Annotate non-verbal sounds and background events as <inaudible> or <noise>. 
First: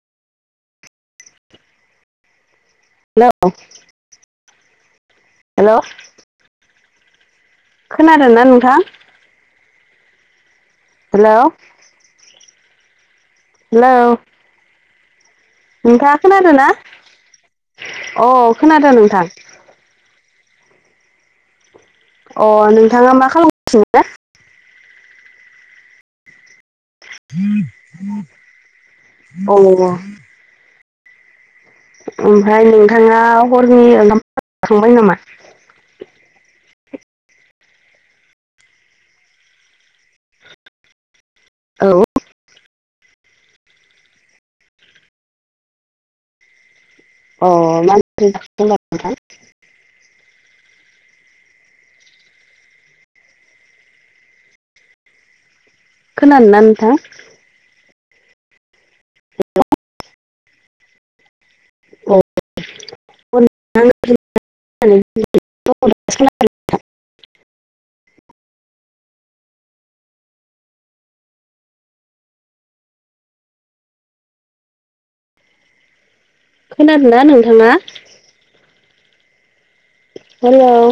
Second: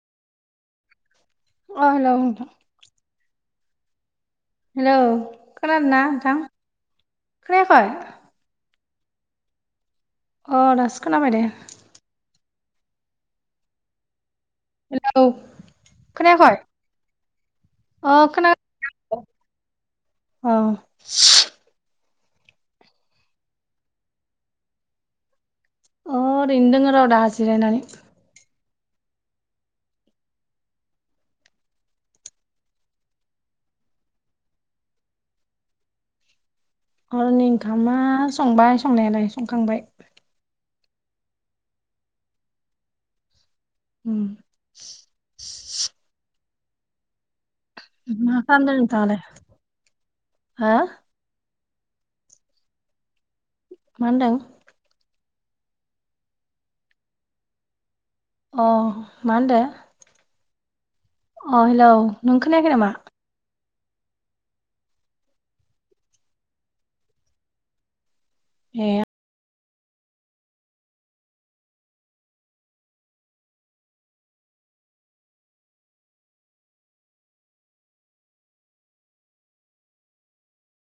अ' hello नोंथां। Hello! Hello hello खोनादोना नोंथां? खोनायाखै? खोनादोंना नोंथां? अ' दासो हेल' खोनाबाय दे हेलौ! हेलौ! नोंथाङा खोनायाखै खोनादोना? अ' खोनादो औ नोंथां। अ'। अ' नोंथाङा मा खालामगासिनो? अ' ओरैनो दोङो र' दा। जिरायनानै <unintelligible> ओमफाय नोंथाङा हरनि ओंखाम <unintelligible> खांबाय नामा? हरनि ओंखामा संबाय संनायालाय संखांबाय। औ। उम। अ ओंख्रि मा जाखो खामदों होनबा नोंथां नोथाङालाय? हो? मा होन्दों। खोनादों ना नोंथां। अ मा होनदो। अ हेलौ अ नों खोनायाखै नामा? <inaudible> ए खोनादों ना नोंथाङा। हेल'